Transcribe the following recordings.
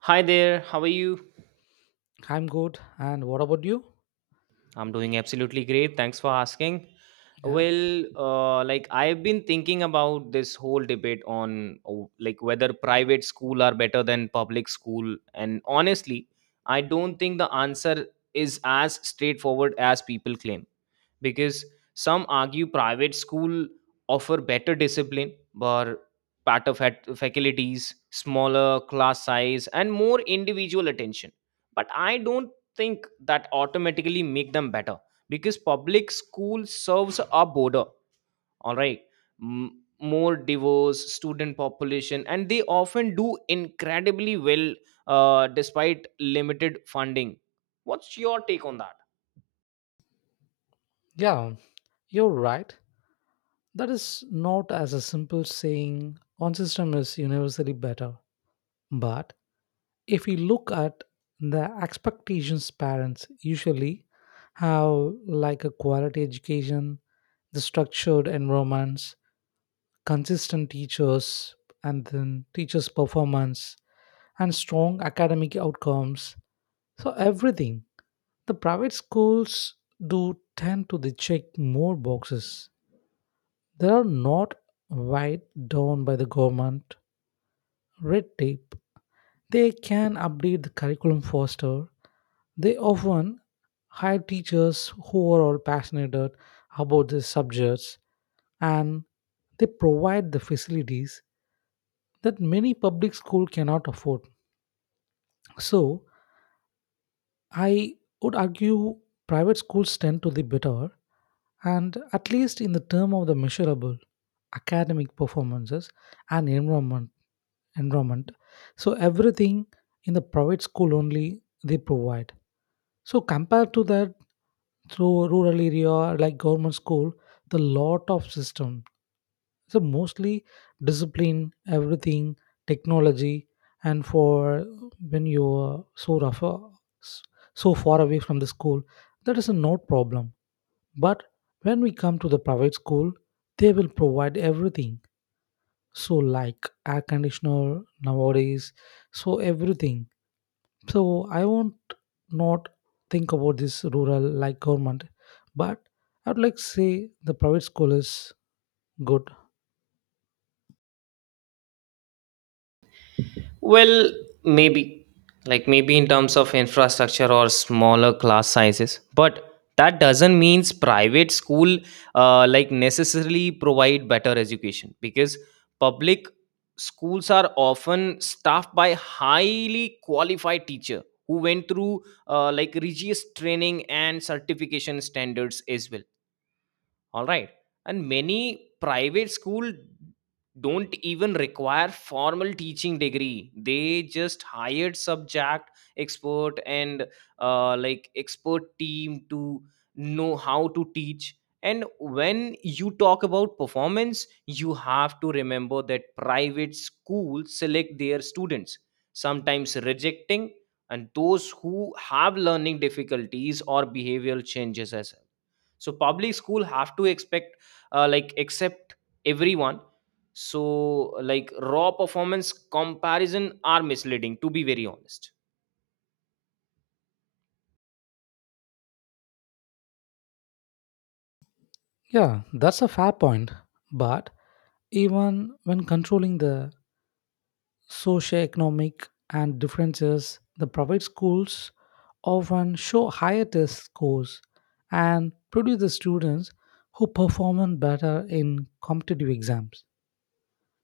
Hi there, how are you? I'm good. And what about you? I'm doing absolutely great. Thanks for asking. Yeah. Well, I've been thinking about this whole debate on whether private school are better than public school, and honestly, I don't think the answer is as straightforward as people claim, because some argue private school offer better discipline, but faculties, smaller class size, and more individual attention, but I don't think that automatically make them better, because public school serves a border, all right, more diverse student population, and they often do incredibly well despite limited funding. What's your take on that? Yeah, you're right. That is not as a simple saying one system is universally better. But if we look at the expectations parents usually have like a quality education, the structured environments, consistent teachers, and then teachers performance and strong academic outcomes, so everything the private schools do tend to they check more boxes. They are not weighed down by the government red tape. They can update the curriculum faster. They often hire teachers who are all passionate about these subjects, and they provide the facilities that many public school cannot afford. So I would argue private schools tend to be better, and at least in the term of the measurable academic performances and enrollment, so everything in the private school only they provide. So compared to that, through rural area like government school, the lot of system. So mostly discipline, everything, technology, and for when you are so rough, s- so far away from the school, that is a no problem. But when we come to the private school, they will provide everything. So like air conditioner nowadays, so everything, so I won't not think about this rural like government, but I would like to say the private school is good. Well, maybe. Like maybe in terms of infrastructure or smaller class sizes. But that doesn't means private school necessarily provide better education, because public schools are often staffed by highly qualified teacher who went through rigorous training and certification standards as well, all right, and many private school don't even require formal teaching degree. They just hired subject expert, and expert team to know how to teach. And when you talk about performance, you have to remember that private schools select their students, sometimes rejecting, and those who have learning difficulties or behavioral changes as well. So public school have to expect like accept everyone. So like raw performance comparison are misleading, to be very honest. Yeah, that's a fair point, but even when controlling the socio-economic and differences, the private schools often show higher test scores and produce the students who perform better in competitive exams.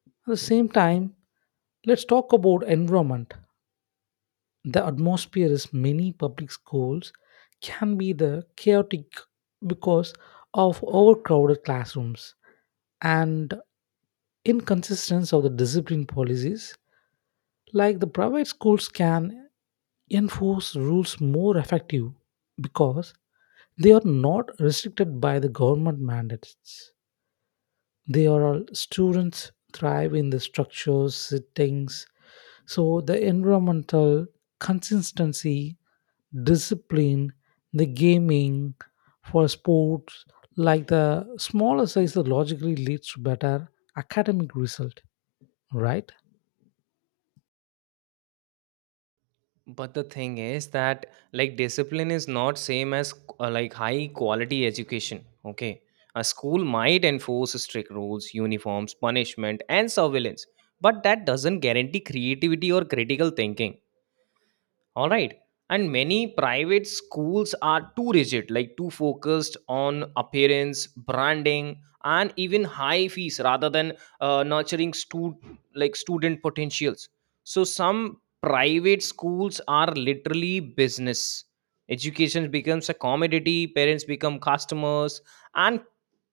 At the same time, let's talk about environment. The atmosphere is many public schools can be the chaotic because of overcrowded classrooms and inconsistency of the discipline policies. Like the private schools can enforce rules more effective because they are not restricted by the government mandates. They are all students thrive in the structures, settings, so the environmental consistency, discipline, the gaming for sports, like the smaller size that logically leads to better academic result, right? But the thing is that like discipline is not same as high quality education. Okay. A school might enforce strict rules, uniforms, punishment, and surveillance, but that doesn't guarantee creativity or critical thinking. All right. And many private schools are too rigid, like too focused on appearance, branding, and even high fees rather than uh, nurturing stu- like student potentials. So some private schools are literally business. Education becomes a commodity, parents become customers, and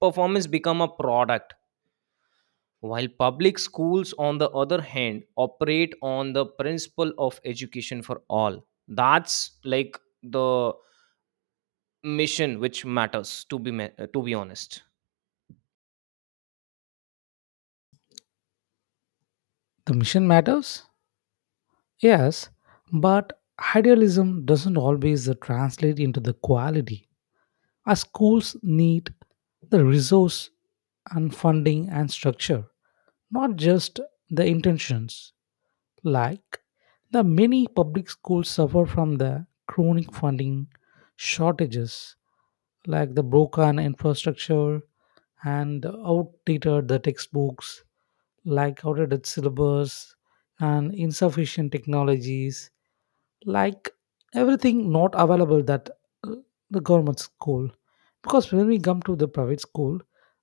performance become a product, while public schools, on the other hand, operate on the principle of education for all. That's like the mission which matters, to be honest. The mission matters, yes, but idealism doesn't always translate into the quality. As schools need the resource and funding and structure, not just the intentions. Like the many public schools suffer from the chronic funding shortages, like the broken infrastructure and outdated the textbooks, like outdated syllabus and insufficient technologies, like everything not available that uh, the government school, because when we come to the private school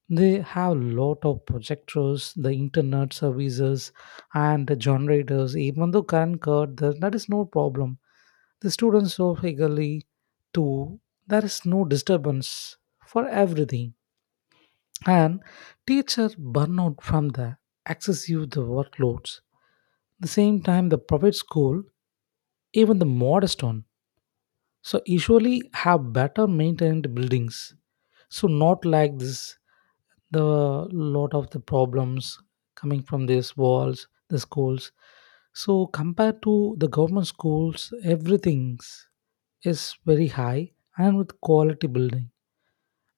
they have a lot of projectors, the internet services and the generators, even though current cut that is no problem. The students so eagerly to there is no disturbance for everything, and teacher burnout from the excessive the workloads. The same time the private school even the modest one so usually have better maintained buildings, so not like this the lot of the problems coming from these walls the schools. So compared to the government schools everything is very high, and with quality building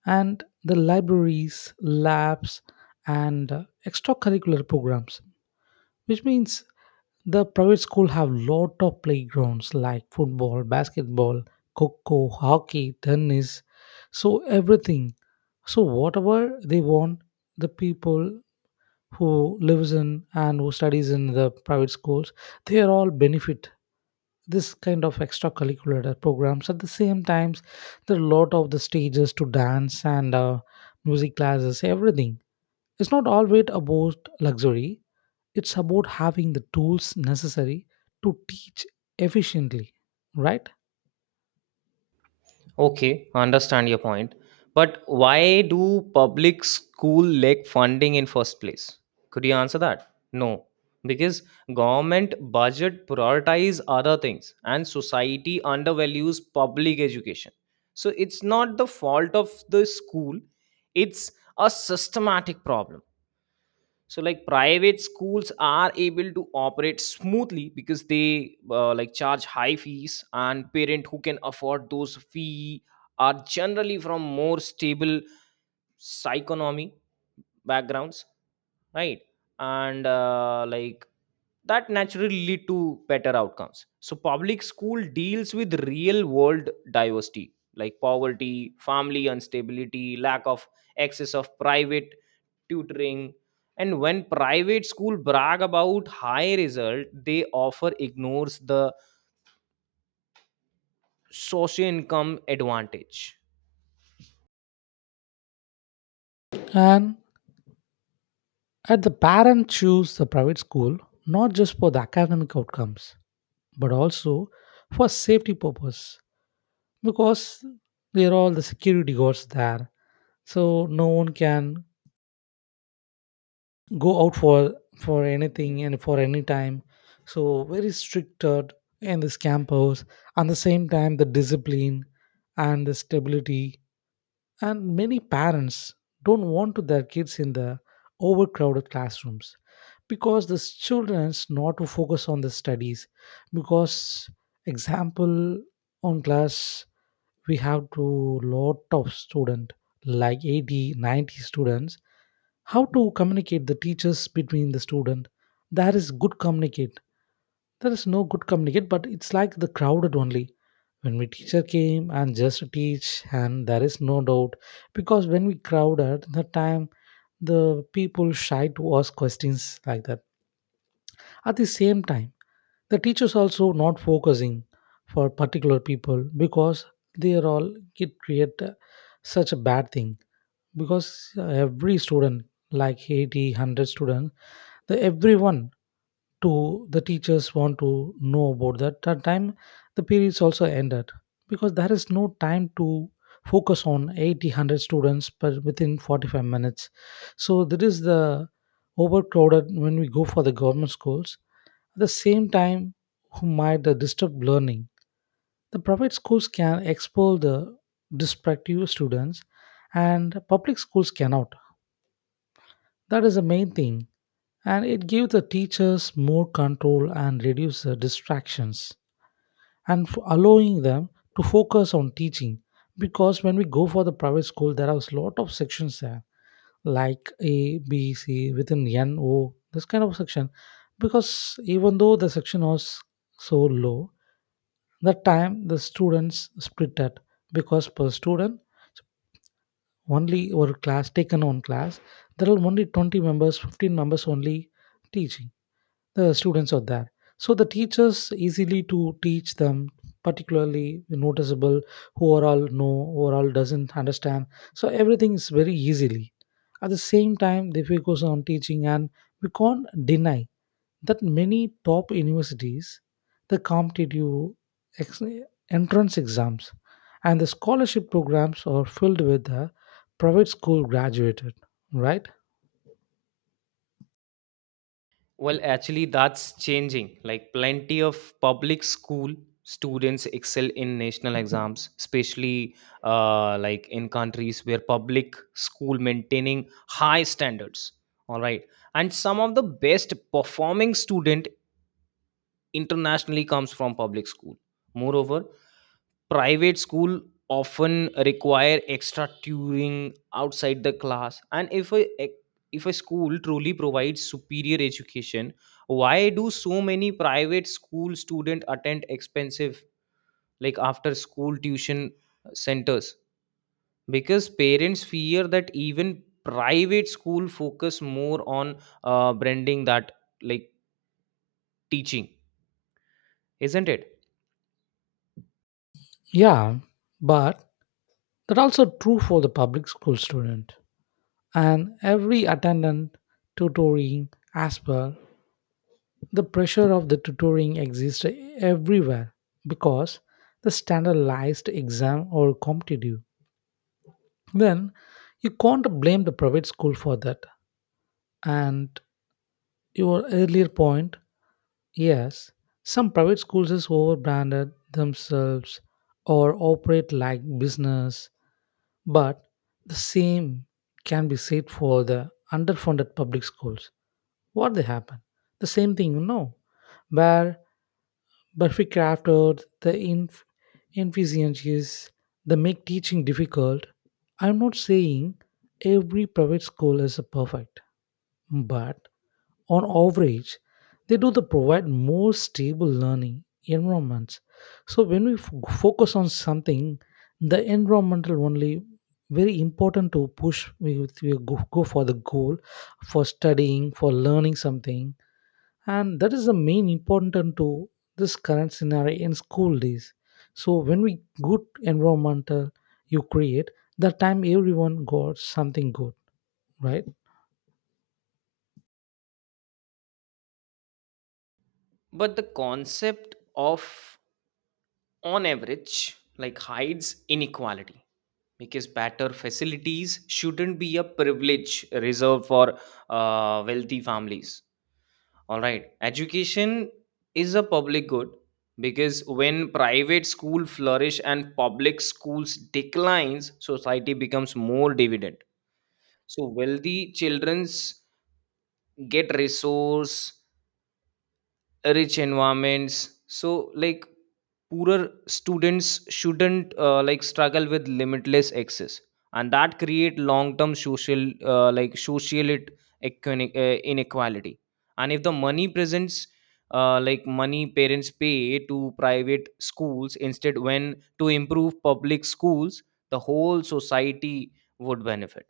and the libraries labs and extracurricular programs, which means the private school have lot of playgrounds like football, basketball, coco hockey, tennis, so everything, so whatever they want, the people who lives in and who studies in the private schools, they are all benefit this kind of extracurricular programs. At the same times there are a lot of the stages to dance and music classes, everything. It's not always about luxury, it's about having the tools necessary to teach efficiently, right? Okay, I understand your point. But why do public school lack funding in first place? Could you answer that? No, because government budget prioritize other things and society undervalues public education. So it's not the fault of the school, it's a systematic problem. So like private schools are able to operate smoothly because they charge high fees, and parent who can afford those fee are generally from more stable psychonomy backgrounds, right? And that naturally lead to better outcomes. So public school deals with real world diversity like poverty, family instability, lack of access of private tutoring. And when private school brag about high result they offer, ignores the socio income advantage. And at the parent choose the private school not just for the academic outcomes, but also for safety purpose because they're all the security guards there. So no one can go out for anything and for any time, so very strict in this campus. At the same time the discipline and the stability, and many parents don't want to their kids in the overcrowded classrooms because the children's not to focus on the studies because example on class we have to lot of student like 80, 90 students. How to communicate the teachers between the student? There is good communicate. There is no good communicate, but it's like the crowded only. When we teacher came and just teach, and there is no doubt because when we crowded the time, the people shy to ask questions like that. At the same time, the teachers also not focusing for particular people because they are all it create such a bad thing because every student like 80 100 students the everyone to the teachers want to know about that that time the periods also ended because there is no time to focus on 80 100 students per within 45 minutes, so that is the overcrowded when we go for the government schools. At the same time who might disturb learning, the private schools can expose the destructive students, and public schools cannot. That is the main thing. And it gives the teachers more control and reduce the distractions and allowing them to focus on teaching. Because when we go for the private school, there are a lot of sections there, like A, B, C, within N, O, this kind of section. Because even though the section was so low, that time the students split it because per student only or class taken on class there are only 20 members 15 members only teaching the students are there, so the teachers easily to teach them, particularly noticeable who are all know who are all doesn't understand, so everything is very easily. At the same time they focus on teaching, and we can't deny that many top universities the competitive ex- entrance exams and the scholarship programs are filled with the private school graduated, right? Well, actually, that's changing. Like plenty of public school students excel in national exams, especially in countries where public school maintaining high standards, all right, and some of the best performing student internationally comes from public school. Moreover, private school often require extra tutoring outside the class, and if a school truly provides superior education, why do so many private school students attend expensive like after school tuition centers? Because parents fear that even private school focus more on branding that like teaching, isn't it? Yeah, but that also true for the public school student and every attendant tutoring as well. The pressure of the tutoring exists everywhere because the standardized exam or competitive, then you can't blame the private school for that. And your earlier point, yes, some private schools is overbranded themselves or operate like business, but the same can be said for the underfunded public schools. What they happen? The same thing, you know, where Burfi crafted the inefficiencies that make teaching difficult. I'm not saying every private school is a perfect, but on average, they do the provide more stable learning environments. So when we focus on something, the environmental only very important to push. We go for the goal for studying, for learning something, and that is the main important to this current scenario in school days. So when we good environmental you create, that time everyone got something good, right? But the concept of on average like hides inequality, because better facilities shouldn't be a privilege reserved for wealthy families. All right, education is a public good, because when private school flourish and public schools declines, society becomes more dividend. So wealthy childrens get resource rich environments, so like poorer students shouldn't struggle with limitless access, and that create long term inequality. And if the money presents like money parents pay to private schools instead when to improve public schools, the whole society would benefit.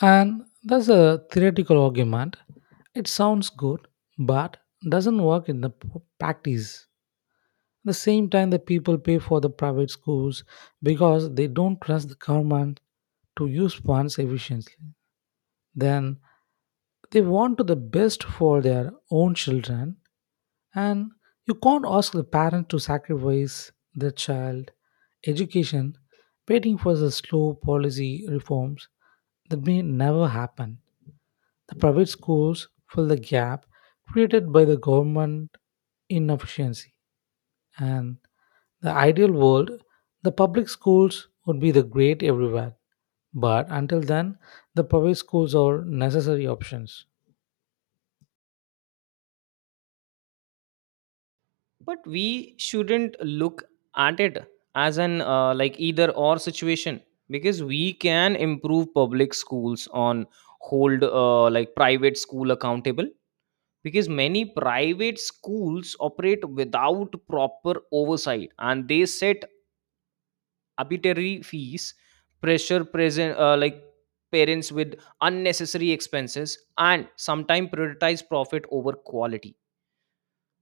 And that's a theoretical argument. It sounds good, but doesn't work in the practice. At the same time, the people pay for the private schools because they don't trust the government to use funds efficiently. Then they want to the best for their own children, and you can't ask the parent to sacrifice their child education, waiting for the slow policy reforms that may never happen. The private schools fill the gap created by the government inefficiency. And the ideal world, the public schools would be the great everywhere. But until then, the private schools are necessary options. But we shouldn't look at it as an either or situation, because we can improve public schools on hold private school accountable, because many private schools operate without proper oversight, and they set arbitrary fees, pressure present like parents with unnecessary expenses, and sometimes prioritize profit over quality.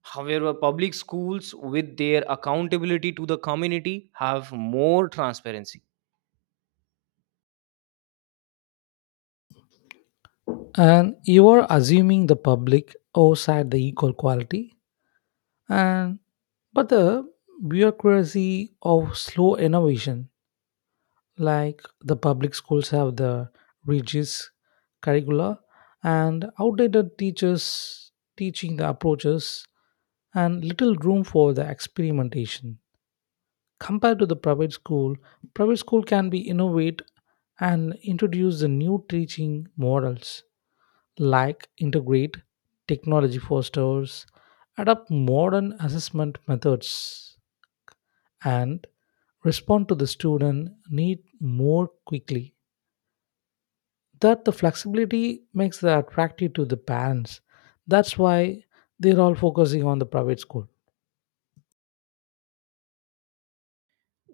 However, public schools, with their accountability to the community, have more transparency. And you are assuming the public outside the equal quality. And but the bureaucracy of slow innovation like the public schools have the rigid curricula and outdated teachers teaching the approaches and little room for the experimentation compared to the private school. Private school can be innovate and introduce the new teaching models like integrate technology fosters adopt modern assessment methods and respond to the student need more quickly, that the flexibility makes it attractive to the parents. That's why they're all focusing on the private school.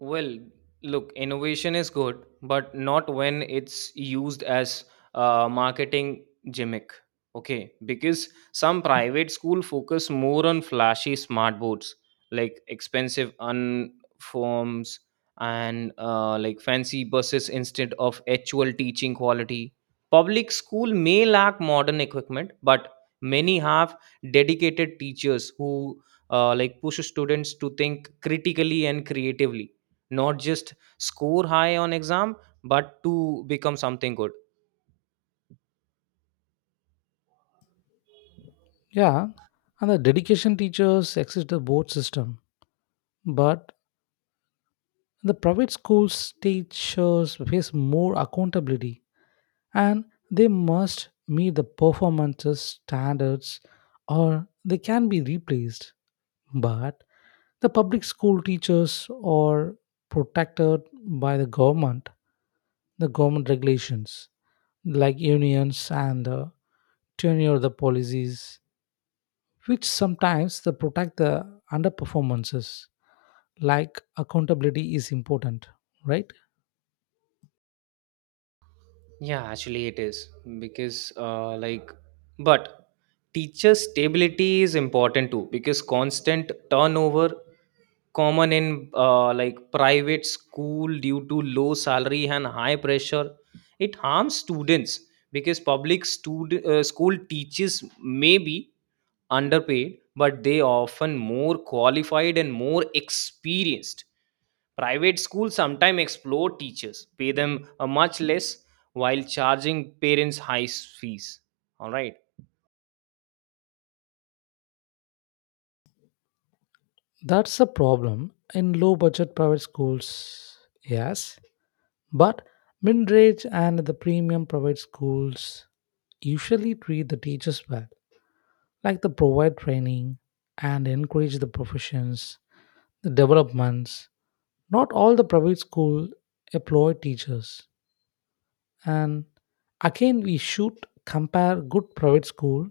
Well, look, innovation is good, but not when it's used as a marketing gimmick. Okay, because some private school focus more on flashy smart boards, like expensive uniforms and fancy buses instead of actual teaching quality. Public school may lack modern equipment, but many have dedicated teachers who push students to think critically and creatively, not just score high on exam, but to become something good. Yeah, and the dedication teachers exist the board system, but the private schools teachers face more accountability and they must meet the performances standards or they can be replaced. But the public school teachers are protected by the government regulations like unions and tenure the policies, which sometimes they protect the underperformances, like accountability is important, right? Yeah, actually it is, because like but teacher stability is important too, because constant turnover common in private school due to low salary and high pressure, it harms students. Because school teachers may be underpaid, but they often more qualified and more experienced. Private schools sometimes exploit teachers, pay them much less while charging parents high fees. All right. That's a problem in low budget private schools, yes, but mid-range and the premium private schools usually treat the teachers well, like they provide training and encourage the professions the developments. Not all the private school employ teachers. And again, we should compare good private school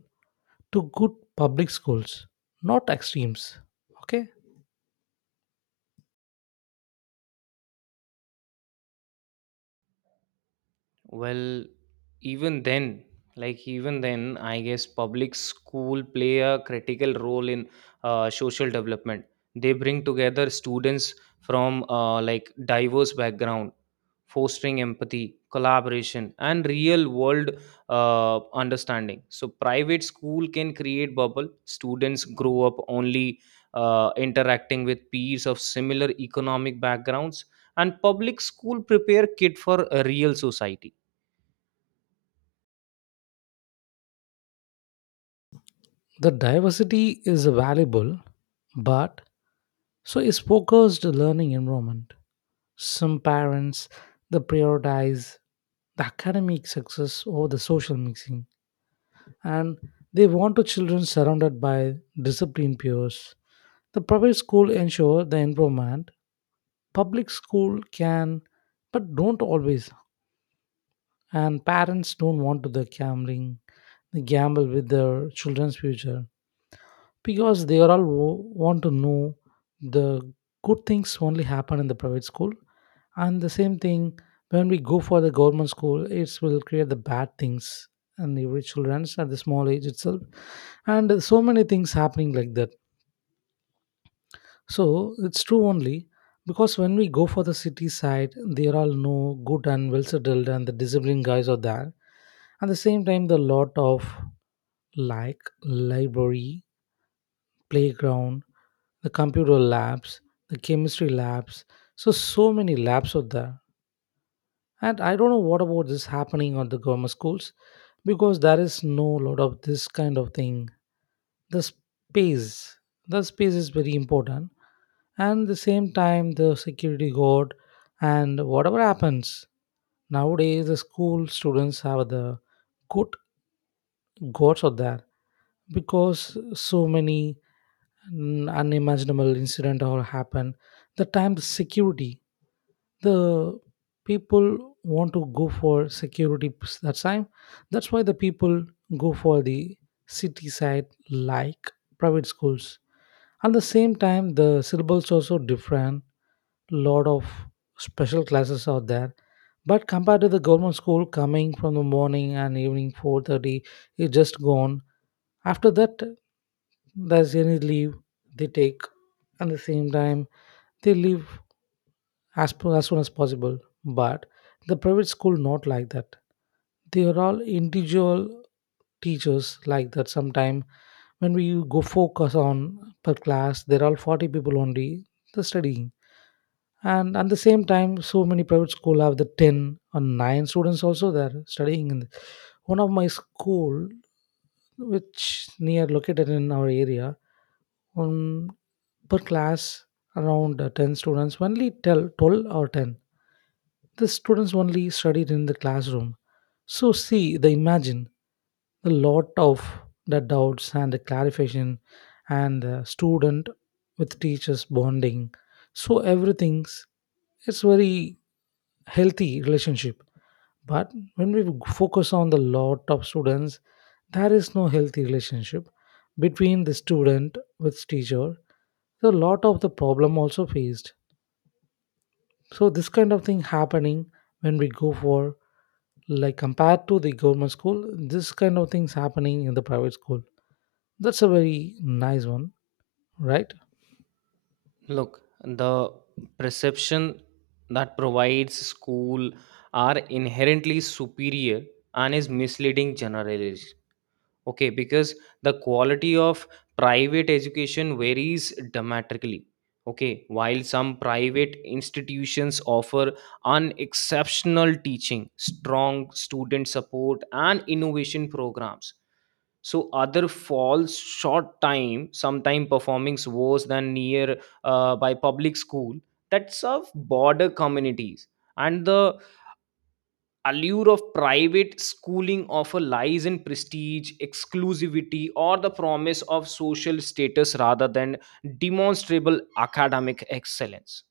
to good public schools, not extremes. Okay? Well, even then, like even then, I guess public school play a critical role in social development. They bring together students from diverse background, fostering empathy, collaboration, and real world understanding. So private school can create bubble. Students grow up only interacting with peers of similar economic backgrounds, and public school prepare kid for a real society. The diversity is valuable, but so is focused learning environment. Some parents they prioritize the academic success over the social mixing, and they want the children surrounded by disciplined peers. The private school ensure the environment, public school can but don't always, and parents don't want to the gambling gamble with their children's future because they are all want to know the good things only happen in the private school, and the same thing when we go for the government school it will create the bad things, and every children's at the small age itself, and so many things happening like that. So it's true only because when we go for the city side, there are all no good and well settled and the disciplined guys are there. At the same time, the lot of like library, playground, the computer labs, the chemistry labs. So so many labs are there, and I don't know what about this happening on the government schools because there is no lot of this kind of thing. The space, the space is very important. And the same time, the security guard and whatever happens nowadays, the school students have the good gods out there because so many unimaginable incident all happen. The time the security the people want to go for security that time, that's why the people go for the city side like private schools. At the same time the syllables also different, lot of special classes out there, but compared to the government school coming from the morning and evening 4:30 it's just gone, after that there's any leave they take, at the same time they leave as, as soon as possible. But the private school not like that. They are all individual teachers like that. Sometime when we go focus on per class, there are all 40 people only the studying. And at the same time, so many private school have the 10 or 9 students also there studying. One of my school which near located in our area. Um, Per class, around 10 students, only tell 12 or 10. The students only studied in the classroom. So see, they imagine a lot of the doubts and the clarification and the student with teachers bonding. So everything's it's very healthy relationship, but when we focus on the lot of students there is no healthy relationship between the student with teacher, so a lot of the problem also faced, so this kind of thing happening when we go for like compared to the government school, this kind of things happening in the private school, that's a very nice one, right? Look, the perception that provides school are inherently superior and is misleading okay, because the quality of private education varies dramatically. Okay, while some private institutions offer unexceptional teaching, strong student support, and innovation programs, so other falls short time, sometime performing worse than near by public school that serve border communities. And the allure of private schooling often lies in prestige, exclusivity, or the promise of social status rather than demonstrable academic excellence.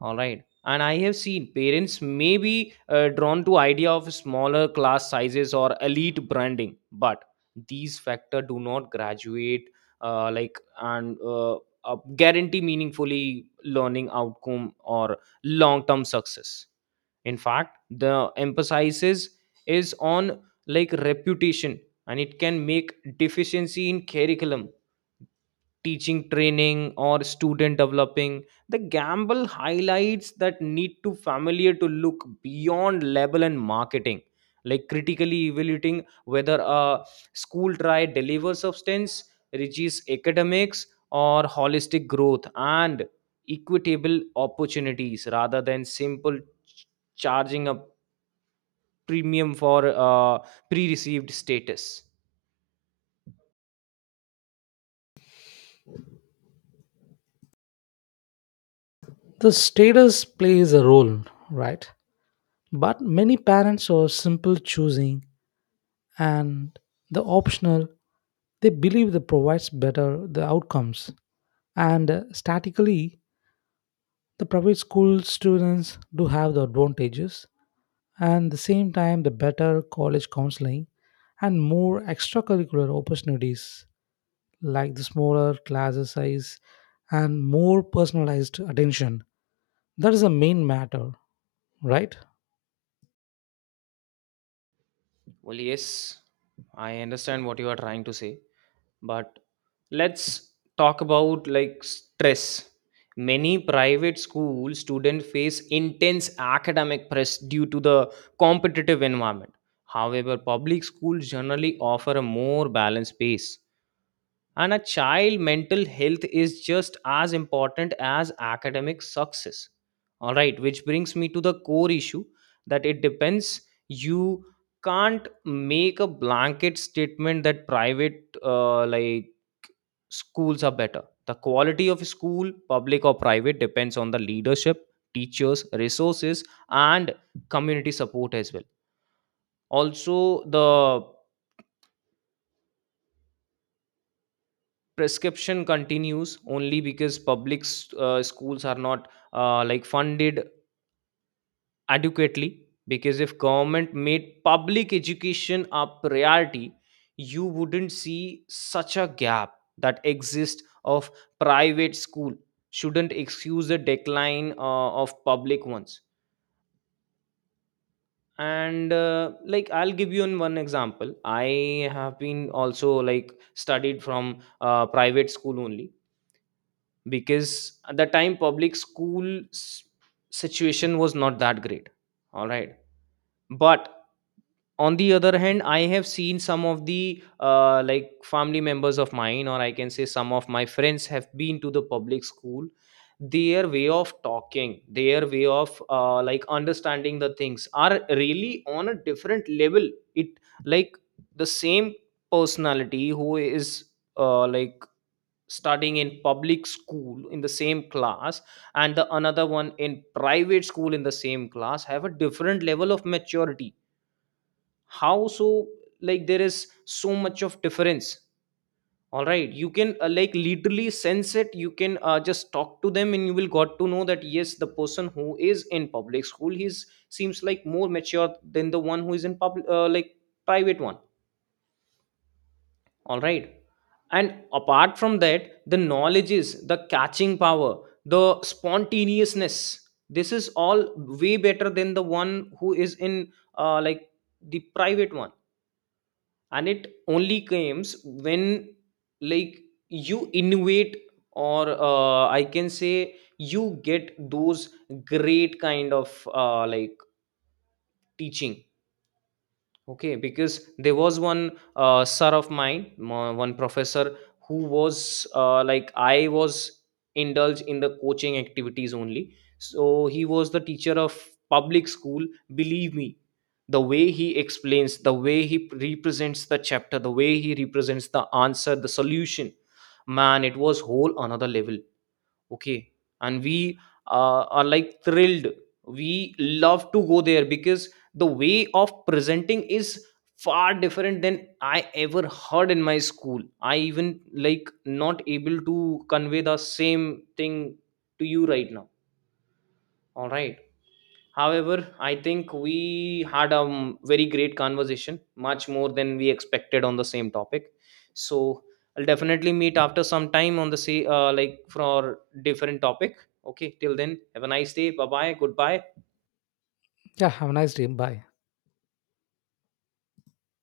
All right. And I have seen parents may be drawn to idea of smaller class sizes or elite branding, but these factor do not graduate like and guarantee meaningfully learning outcome or long term success. In fact, the emphasis is on like reputation, and it can make deficiency in curriculum teaching training or student developing the gamble highlights that need to familiar to look beyond label and marketing, like critically evaluating whether a school try delivers substance, reaches academics, or holistic growth and equitable opportunities rather than ch- charging a premium for uh, pre-received status. The status plays a role, right, but many parents are simple choosing and the optional they believe that provides better the outcomes, and statically the private school students do have the advantages, and the same time the better college counseling and more extracurricular opportunities like the smaller class size and more personalized attention, that is the main matter, right? Well, yes, I understand what you are trying to say, but let's talk about like stress. Many private school students face intense academic press due to the competitive environment. However, public schools generally offer a more balanced pace, and a child mental health is just as important as academic success. All right, which brings me to the core issue, that it depends. You can't make a blanket statement that private schools are better. The quality of school, public or private, depends on the leadership, teachers, resources, and community support as well. Also, the prescription continues only because schools are not funded adequately, because if government made public education a priority, you wouldn't see such a gap that exists of private school shouldn't excuse the decline of public ones. And I'll give you an one example. I have been also like studied from private school only, because at the time s- situation was not that great, all right? But on the other hand, I have seen some of the family members of mine, or I can say some of my friends have been to the public school. Their way of talking, their way of understanding the things are really on a different level. It like the same personality who is uh, like studying in public school in the same class and the another one in private school in the same class have a different level of maturity. How so? Like there is so much of difference, all right? You can literally sense it. You can just talk to them and you will got to know that yes, the person who is in public school, he's seems like more mature than the one who is in public like private one, all right? And apart from that, the knowledge is the catching power, the spontaneousness, this is all way better than the one who is in uh, like the private one. And it only comes when like you innovate, or I can say you get those great kind of teaching Okay, because there was one sir of mine, mo- one professor who was I was indulged in the coaching activities only. So he was the teacher of public school. Believe me, the way he explains, the way he represents the chapter, the way he represents the answer, the solution, man, it was whole another level. Okay, and we are like thrilled. We love to go there because the way of presenting is far different than I ever heard in my school. I even like not able to convey the same thing to you right now, all right? However, I think we had a very great conversation, much more than we expected on the same topic. So I'll definitely meet after some time on the say like for different topic. Okay, till then, have a nice day. Bye bye. Goodbye. Yeah, have a nice day, bye.